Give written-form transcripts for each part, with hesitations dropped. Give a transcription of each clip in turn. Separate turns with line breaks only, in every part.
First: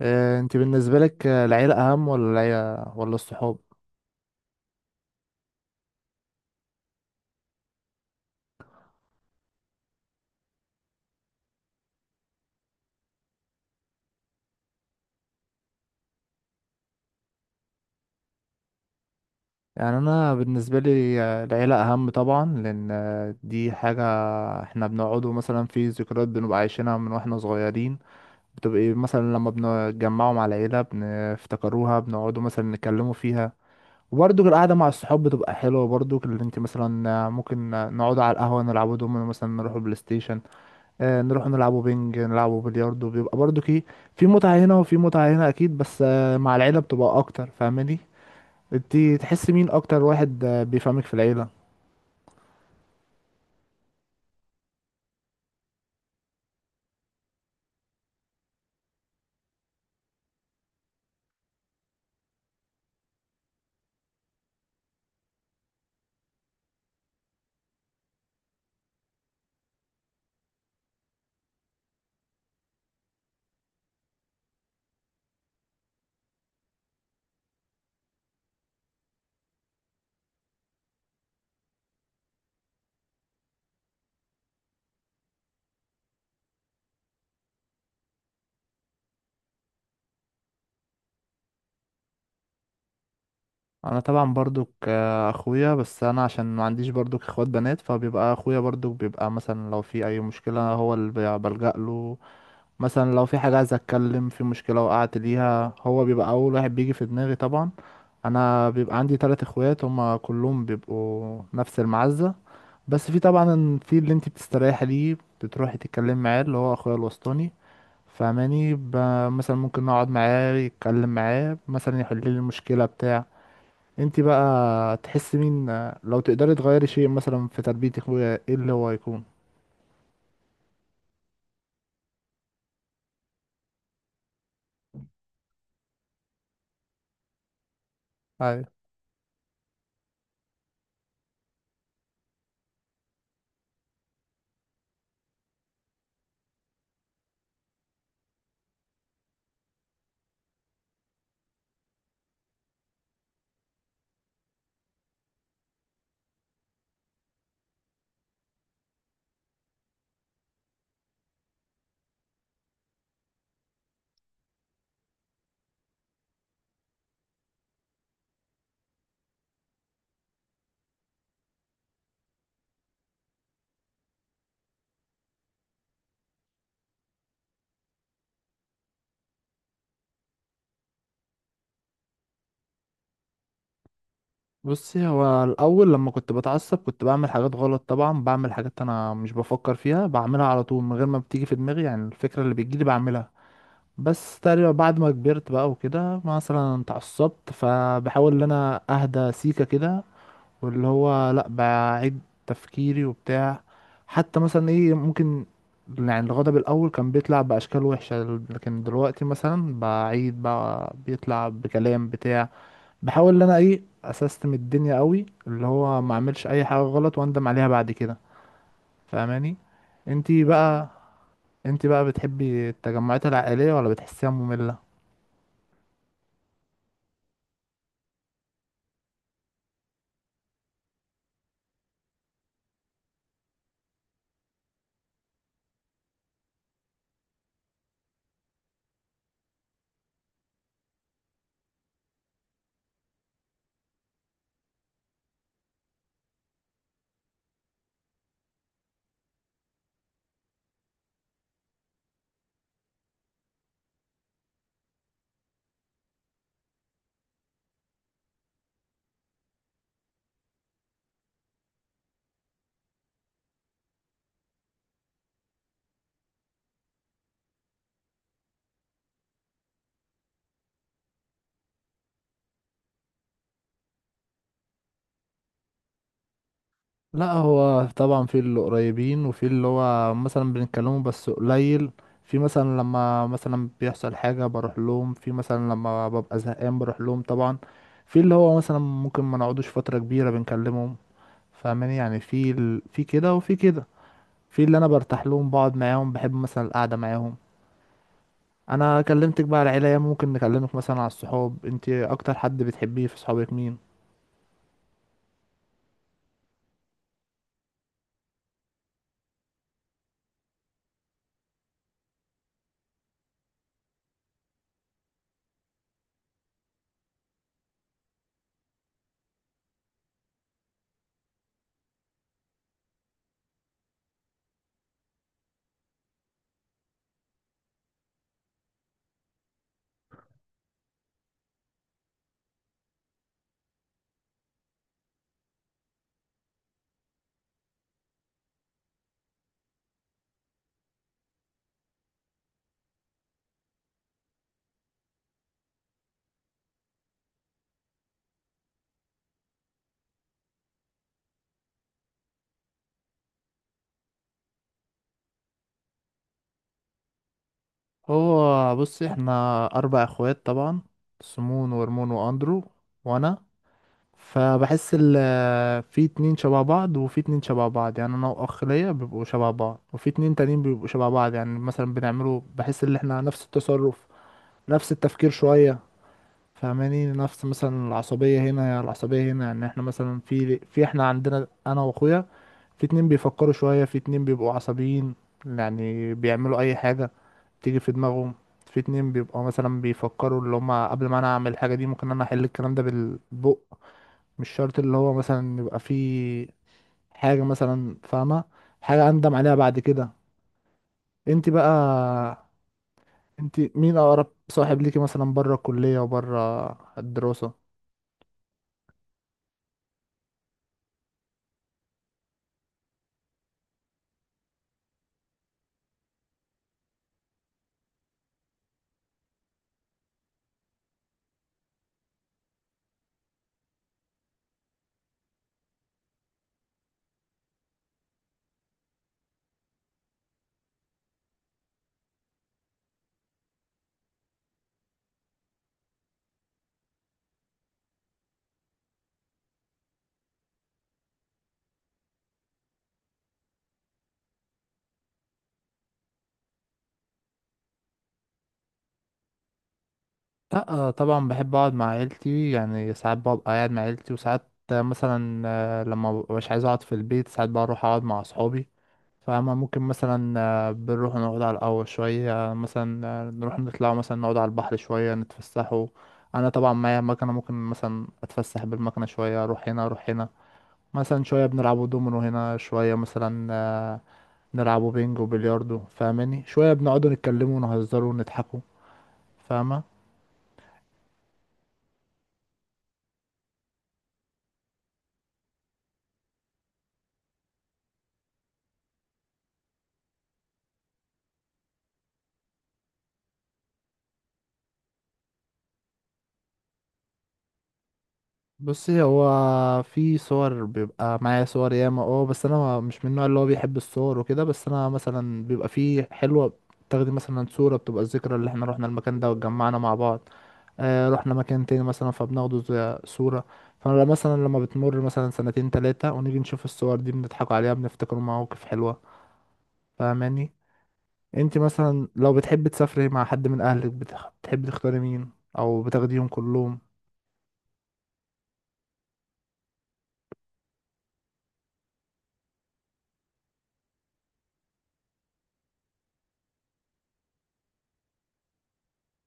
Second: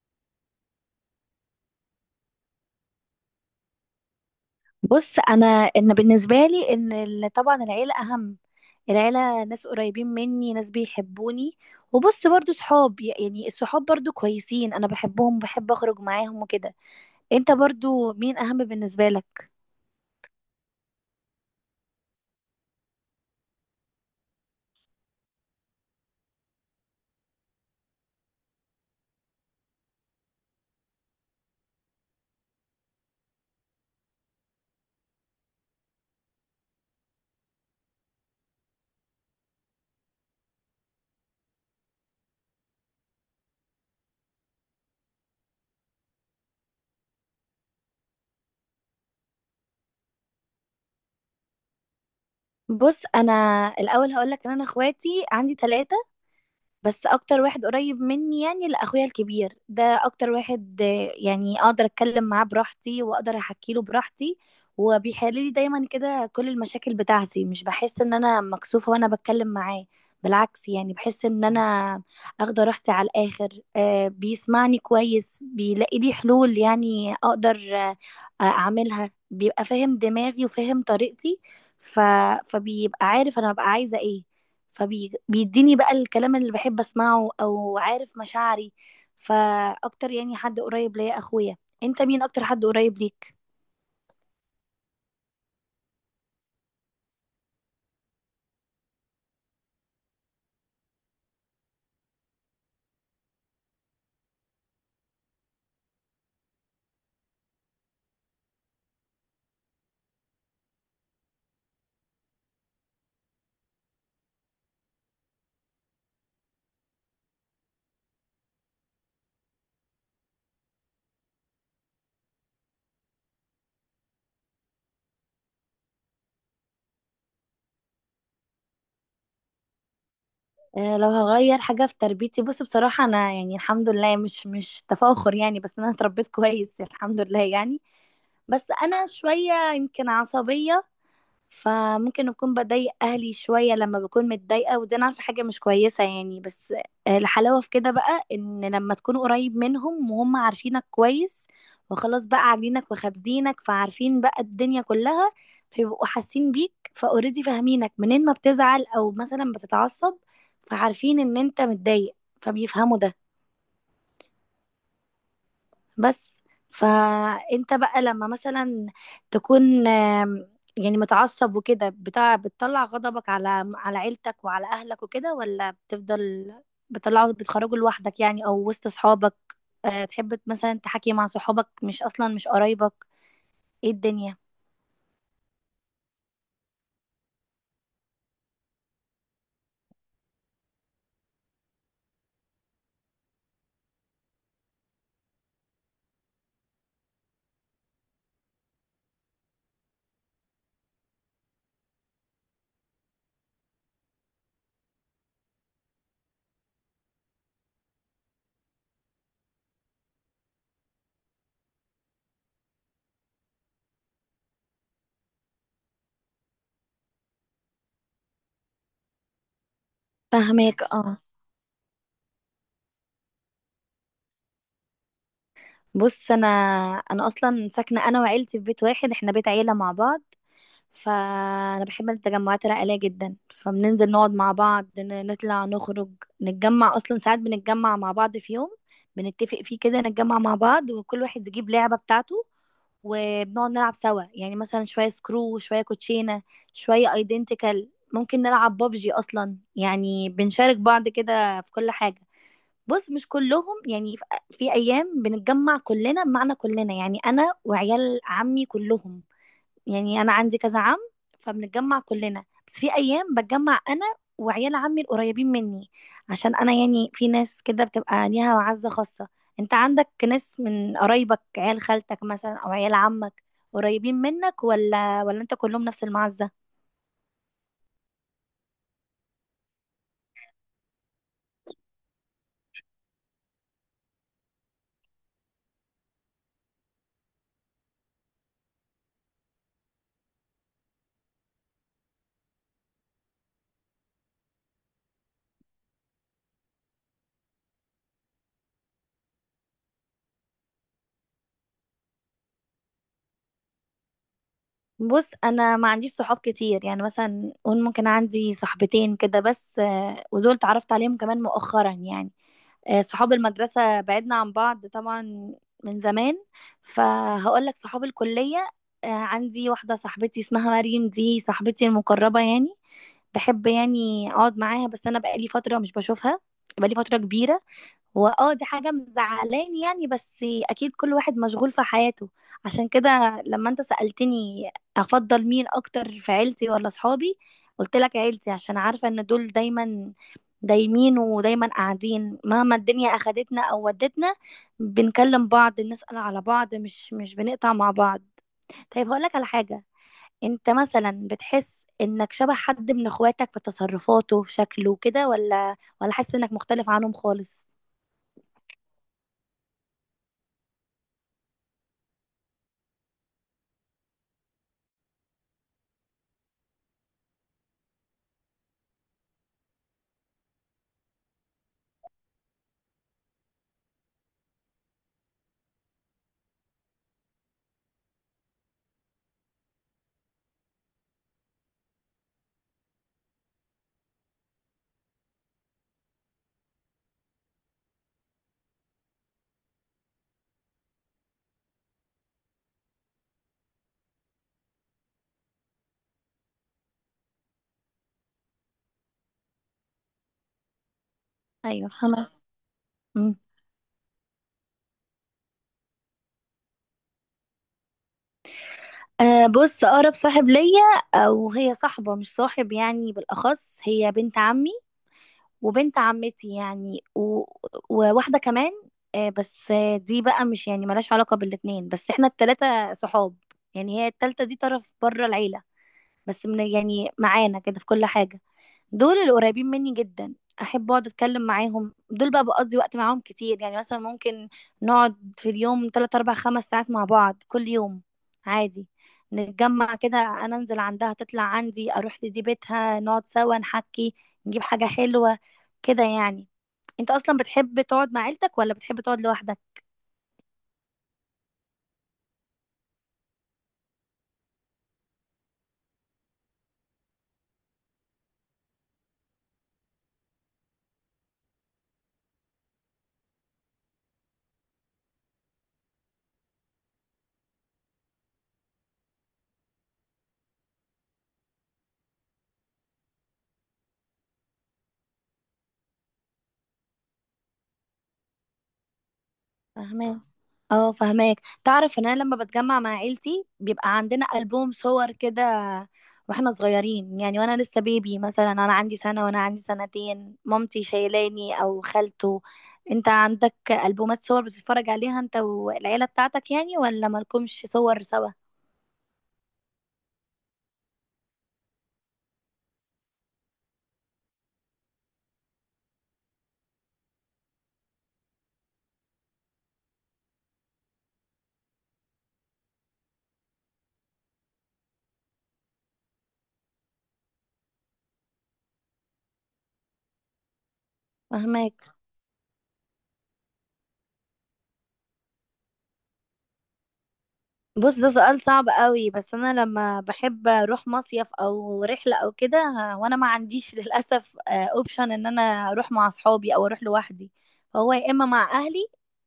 انت بالنسبة لك العيلة اهم ولا العيلة ولا الصحاب؟
بص، انا ان بالنسبه لي طبعا العيله اهم. العيله ناس قريبين مني، ناس بيحبوني. وبص برضو صحاب، يعني الصحاب برضو كويسين، انا بحبهم، بحب اخرج معاهم وكده. انت برضو مين اهم بالنسبه لك؟
يعني انا بالنسبة لي العيلة اهم طبعا، لان دي حاجة احنا بنقعدوا مثلا في ذكريات بنبقى عايشينها من واحنا صغيرين، بتبقى إيه، مثلا لما بنتجمعوا مع العيلة بنفتكروها، بنقعدوا مثلا نتكلموا فيها. وبرضه القعدة مع الصحاب بتبقى حلوة برضه، اللي انت مثلا ممكن نقعدوا على القهوة نلعبوا دومينو، مثلا نروحوا بلاي ستيشن، نروح نلعبوا بينج، نلعبوا بلياردو، بيبقى برضو كي. في متعة هنا وفي متعة هنا أكيد، بس مع العيلة بتبقى أكتر. فاهماني؟ انت تحس مين أكتر واحد بيفهمك في العيلة؟
بص، انا الاول هقولك ان انا اخواتي عندي ثلاثه. بس اكتر واحد قريب مني يعني لاخويا الكبير، ده اكتر واحد يعني اقدر اتكلم معاه براحتي واقدر احكي له براحتي. وبيحل لي دايما كده كل المشاكل بتاعتي، مش بحس ان انا مكسوفة وانا بتكلم معاه. بالعكس يعني بحس ان انا اخده راحتي على الاخر. بيسمعني كويس، بيلاقي لي حلول، يعني اقدر اعملها، بيبقى فاهم دماغي وفاهم طريقتي. ف... فبيبقى عارف انا ببقى عايزة ايه، فبيديني بقى الكلام اللي بحب اسمعه او عارف مشاعري. فاكتر يعني حد قريب ليا اخويا. انت مين اكتر حد قريب ليك؟
أنا طبعا برضو أخويا، بس أنا عشان ما عنديش برضو إخوات بنات فبيبقى أخويا برضو بيبقى مثلا لو في أي مشكلة هو اللي بلجأ له. مثلا لو في حاجة عايز أتكلم، في مشكلة وقعت ليها، هو بيبقى أول واحد بيجي في دماغي طبعا. أنا بيبقى عندي تلات إخوات هما كلهم بيبقوا نفس المعزة، بس في طبعا في اللي انت بتستريحي ليه بتروحي تتكلمي معاه، اللي هو اخويا الوسطاني، فاهماني؟ مثلا ممكن نقعد معاه، يتكلم معاه مثلا، يحل لي المشكله بتاع. انت بقى تحسي مين؟ لو تقدري تغيري شيء مثلا في تربيه اخويا، ايه اللي هو يكون؟
أه، لو هغير حاجة في تربيتي، بص، بصراحة انا يعني الحمد لله، مش تفاخر يعني، بس انا اتربيت كويس الحمد لله يعني. بس
ايوه.
انا شوية يمكن عصبية. فممكن اكون بضايق اهلي شويه لما بكون متضايقه، ودي انا عارفه حاجه مش كويسه يعني، بس. الحلاوه في كده بقى، ان لما تكون قريب منهم وهم عارفينك كويس، وخلاص بقى عاملينك وخابزينك، فعارفين بقى الدنيا كلها. فيبقوا حاسين بيك فاوريدي، فاهمينك منين ما بتزعل او مثلا بتتعصب، فعارفين ان انت متضايق، فبيفهموا ده. بس فانت بقى لما مثلا تكون يعني متعصب وكده بتاع، بتطلع غضبك على عيلتك وعلى اهلك وكده، ولا بتفضل بتطلعه بتخرجه لوحدك يعني، او وسط اصحابك؟ تحب مثلا تحكي مع صحابك مش اصلا مش قرايبك، ايه الدنيا؟
بصي، هو الاول لما كنت بتعصب كنت بعمل حاجات غلط طبعا، بعمل حاجات انا مش بفكر فيها، بعملها على طول من غير ما بتيجي في دماغي، يعني الفكره اللي بتجيلي بعملها. بس تقريبا بعد ما كبرت بقى وكده، مثلا اتعصبت فبحاول ان انا اهدى سيكة كده، واللي هو لا بعيد تفكيري وبتاع. حتى مثلا ايه ممكن، يعني الغضب الاول كان بيطلع باشكال وحشة، لكن دلوقتي مثلا بعيد بقى بيطلع بكلام بتاع بحاول ان انا ايه اسستم الدنيا قوي، اللي هو ما اعملش اي حاجة غلط واندم عليها بعد كده. فاهماني؟ انتي
فهماك،
بقى،
اه.
انتي بقى، بتحبي التجمعات العائلية ولا بتحسيها مملة؟
بص، انا اصلا ساكنه انا وعيلتي في بيت واحد، احنا بيت عيله مع بعض. فانا بحب التجمعات العائليه جدا، فبننزل نقعد مع بعض، نطلع نخرج نتجمع. اصلا ساعات بنتجمع مع بعض في يوم بنتفق فيه كده، نتجمع مع بعض وكل واحد يجيب لعبه بتاعته. وبنقعد نلعب سوا، يعني مثلا شويه سكرو، شويه كوتشينه، شويه ايدنتيكال، ممكن نلعب بابجي، اصلا يعني بنشارك بعض كده في كل حاجه. بص، مش كلهم يعني، في ايام بنتجمع كلنا، بمعنى كلنا يعني انا وعيال عمي كلهم، يعني انا عندي كذا عم، فبنتجمع كلنا. بس في ايام بتجمع انا وعيال عمي القريبين مني، عشان انا يعني في ناس كده بتبقى ليها معزة خاصة. انت عندك ناس من قرايبك، عيال خالتك مثلا او عيال عمك، قريبين منك، ولا انت كلهم نفس المعزة؟
لا، هو طبعا في اللي قريبين وفي اللي هو مثلا بنتكلمه بس قليل، في مثلا لما مثلا بيحصل حاجة بروح لهم، في مثلا لما ببقى زهقان بروح لهم طبعا، في اللي هو مثلا ممكن ما نقعدوش فترة كبيرة بنكلمهم. فاهماني؟ يعني في في كده وفي كده، في اللي انا برتاح لهم بقعد معاهم، بحب مثلا القعدة معاهم. انا كلمتك بقى على العيلة، ممكن نكلمك مثلا على الصحاب. انت اكتر حد بتحبيه في صحابك مين؟
بص، انا ما عنديش صحاب كتير، يعني مثلا قول ممكن عندي صاحبتين كده بس، ودول اتعرفت عليهم كمان مؤخرا يعني. صحاب المدرسة بعدنا عن بعض طبعا من زمان، فهقول لك صحاب الكلية. عندي واحدة صاحبتي اسمها مريم، دي صاحبتي المقربة يعني. بحب يعني اقعد معاها، بس انا بقالي فترة مش بشوفها، بقالي فترة كبيرة. هو اه دي حاجة مزعلاني يعني، بس اكيد كل واحد مشغول في حياته. عشان كده لما انت سألتني افضل مين اكتر في عيلتي ولا صحابي، قلت لك عيلتي، عشان عارفة ان دول دايما دايمين ودايما قاعدين، مهما الدنيا اخدتنا او ودتنا، بنكلم بعض، نسأل على بعض، مش بنقطع مع بعض. طيب، هقول لك على حاجة. انت مثلا بتحس انك شبه حد من اخواتك في تصرفاته في شكله كده، ولا حاسس انك مختلف عنهم خالص؟
هو بص، احنا اربع اخوات طبعا، سمون ورمون واندرو وانا. فبحس في اتنين شبه بعض وفي اتنين شبه بعض، يعني انا واخ ليا بيبقوا شبه بعض، وفي اتنين تانيين بيبقوا شبه بعض، يعني مثلا بنعملوا، بحس ان احنا نفس التصرف، نفس التفكير شوية. فاهماني؟ نفس مثلا العصبية هنا يا العصبية هنا، يعني احنا مثلا في احنا عندنا انا واخويا، في اتنين بيفكروا شوية، في اتنين بيبقوا عصبيين، يعني بيعملوا اي حاجة تيجي في دماغهم. في اتنين بيبقوا مثلا بيفكروا، اللي هما قبل ما انا اعمل الحاجة دي ممكن انا احل الكلام ده بالبق، مش شرط اللي هو مثلا يبقى في حاجة، مثلا فاهمة، حاجة اندم عليها بعد كده. انت بقى،
ايوه، فاهمة. مم.
انت مين اقرب صاحب ليكي مثلا بره الكلية وبره الدراسة؟
أه، بص، أقرب صاحب ليا، أو هي صاحبة مش صاحب يعني، بالأخص هي بنت عمي وبنت عمتي يعني، وواحدة كمان. أه، بس دي بقى مش يعني ملهاش علاقة بالاتنين، بس احنا التلاتة صحاب. يعني هي التالتة دي طرف بره العيلة، بس من يعني معانا كده في كل حاجة. دول القريبين مني جدا، احب اقعد اتكلم معاهم، دول بقى بقضي وقت معاهم كتير، يعني مثلا ممكن نقعد في اليوم 3 4 5 ساعات مع بعض كل يوم، عادي. نتجمع كده، انا انزل عندها، تطلع عندي، اروح لدي بيتها، نقعد سوا نحكي، نجيب حاجة حلوة كده يعني. انت اصلا بتحب تقعد مع عيلتك ولا بتحب تقعد لوحدك؟
لا طبعا بحب اقعد مع عيلتي، يعني ساعات ببقى قاعد مع عيلتي وساعات مثلا لما مبقاش عايز اقعد في البيت ساعات بروح اقعد مع اصحابي. فاهمة؟ ممكن مثلا بنروح نقعد على القهوة شوية، مثلا نروح نطلع، مثلا نقعد على البحر شوية نتفسحوا. أنا طبعا معايا مكنة، ممكن مثلا أتفسح بالمكنة شوية، أروح هنا أروح هنا. مثلا شوية بنلعبوا دومينو هنا، شوية مثلا نلعبوا بينج وبلياردو. فاهماني؟ شوية بنقعدوا نتكلموا ونهزروا ونضحكوا. فاهمة؟
فاهماك، اه فاهماك. تعرف ان انا لما بتجمع مع عيلتي بيبقى عندنا ألبوم صور كده، واحنا صغيرين يعني، وانا لسه بيبي مثلا، انا عندي سنة وانا عندي سنتين، مامتي شايلاني او خالته. انت عندك ألبومات صور بتتفرج عليها انت والعيلة بتاعتك يعني، ولا مالكمش صور سوا؟
بصي، هو في صور، بيبقى معايا صور ياما، اه، بس انا مش من النوع اللي هو بيحب الصور وكده، بس انا مثلا بيبقى في حلوة، تاخدي مثلا صورة بتبقى الذكرى اللي احنا رحنا المكان ده واتجمعنا مع بعض، آه رحنا مكان تاني مثلا فبناخده زي صورة. فانا مثلا لما بتمر مثلا سنتين تلاتة ونيجي نشوف الصور دي بنضحك عليها، بنفتكر مواقف حلوة. فاهماني؟ انت
فاهماك.
مثلا لو بتحبي تسافري مع حد من اهلك بتحبي تختاري مين، او بتاخديهم كلهم؟
بص، ده سؤال صعب قوي، بس انا لما بحب اروح مصيف او رحله او كده وانا ما عنديش للاسف اوبشن ان انا اروح مع اصحابي او اروح لوحدي. فهو يا اما مع اهلي،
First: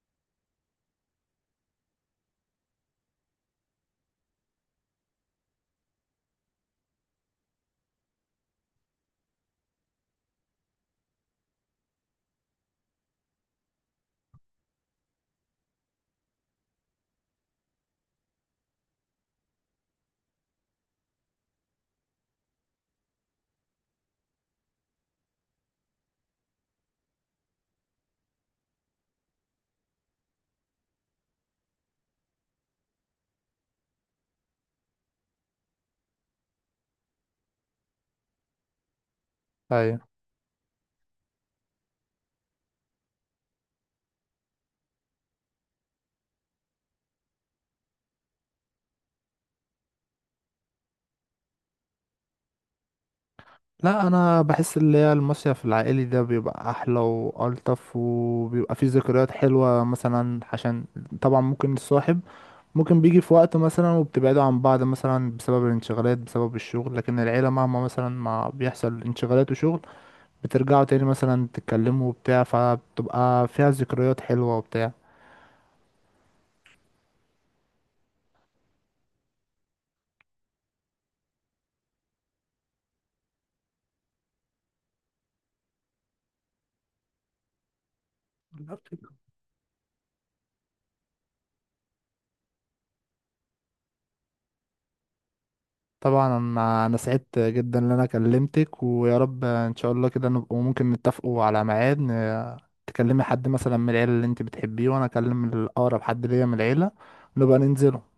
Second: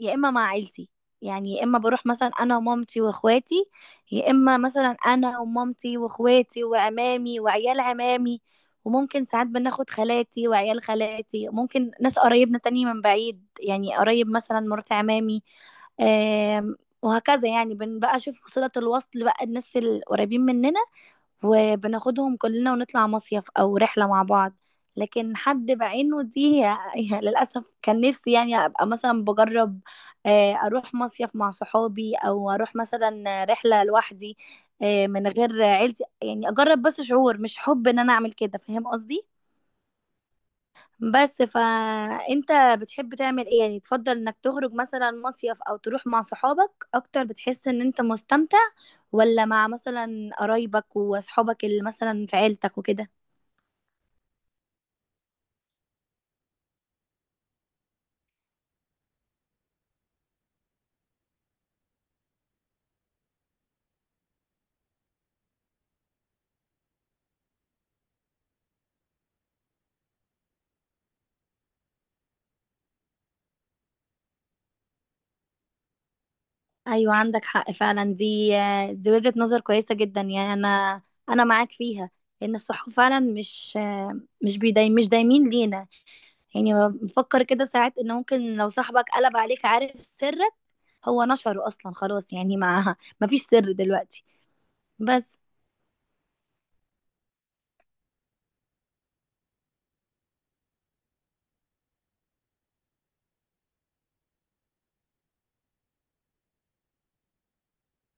يا اما مع عيلتي. يعني يا اما بروح مثلا انا ومامتي واخواتي، يا اما مثلا انا ومامتي واخواتي وعمامي وعيال عمامي. وممكن ساعات بناخد خالاتي وعيال خالاتي، ممكن ناس قرايبنا تاني من بعيد يعني قريب، مثلا مرات عمامي، آه، وهكذا يعني. بنبقى اشوف صلة الوصل بقى الناس القريبين مننا وبناخدهم كلنا ونطلع مصيف او رحلة مع بعض. لكن حد بعينه دي يعني للأسف، كان نفسي يعني أبقى مثلا بجرب أروح مصيف مع صحابي أو أروح مثلا رحلة لوحدي، من غير عيلتي، يعني أجرب بس شعور، مش حب إن أنا أعمل كده، فاهم قصدي؟
ايوه.
بس فانت بتحب تعمل ايه يعني؟ تفضل انك تخرج مثلا مصيف او تروح مع صحابك اكتر بتحس ان انت مستمتع، ولا مع مثلا قرايبك واصحابك اللي مثلا في عيلتك وكده؟
لا انا بحس اللي هي المصيف العائلي ده بيبقى احلى والطف وبيبقى فيه ذكريات حلوه، مثلا عشان طبعا ممكن الصاحب، ممكن بيجي في وقت مثلا وبتبعدوا عن بعض مثلا بسبب الانشغالات بسبب الشغل، لكن العيله مهما مثلا ما بيحصل انشغالات وشغل بترجعوا تاني مثلا تتكلموا وبتاع، فبتبقى فيها ذكريات حلوه
ايوه، عندك حق فعلا. دي وجهة نظر كويسة جدا يعني، انا معاك فيها. ان الصحاب فعلا مش بيداي، مش دايمين لينا. يعني بفكر كده ساعات ان ممكن لو
وبتاع.
صاحبك قلب عليك عارف سرك، هو نشره اصلا خلاص، يعني مع مفيش سر دلوقتي، بس.
طبعا أنا سعدت جدا ان انا كلمتك، ويا رب ان شاء الله كده نبقى ممكن نتفقوا على ميعاد، تكلمي حد مثلا من العيله اللي انت بتحبيه وانا اكلم الاقرب حد ليا من العيله، نبقى ننزل.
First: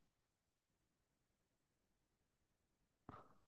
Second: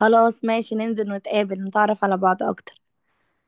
خلاص، ماشي، ننزل نتقابل نتعرف على بعض اكتر.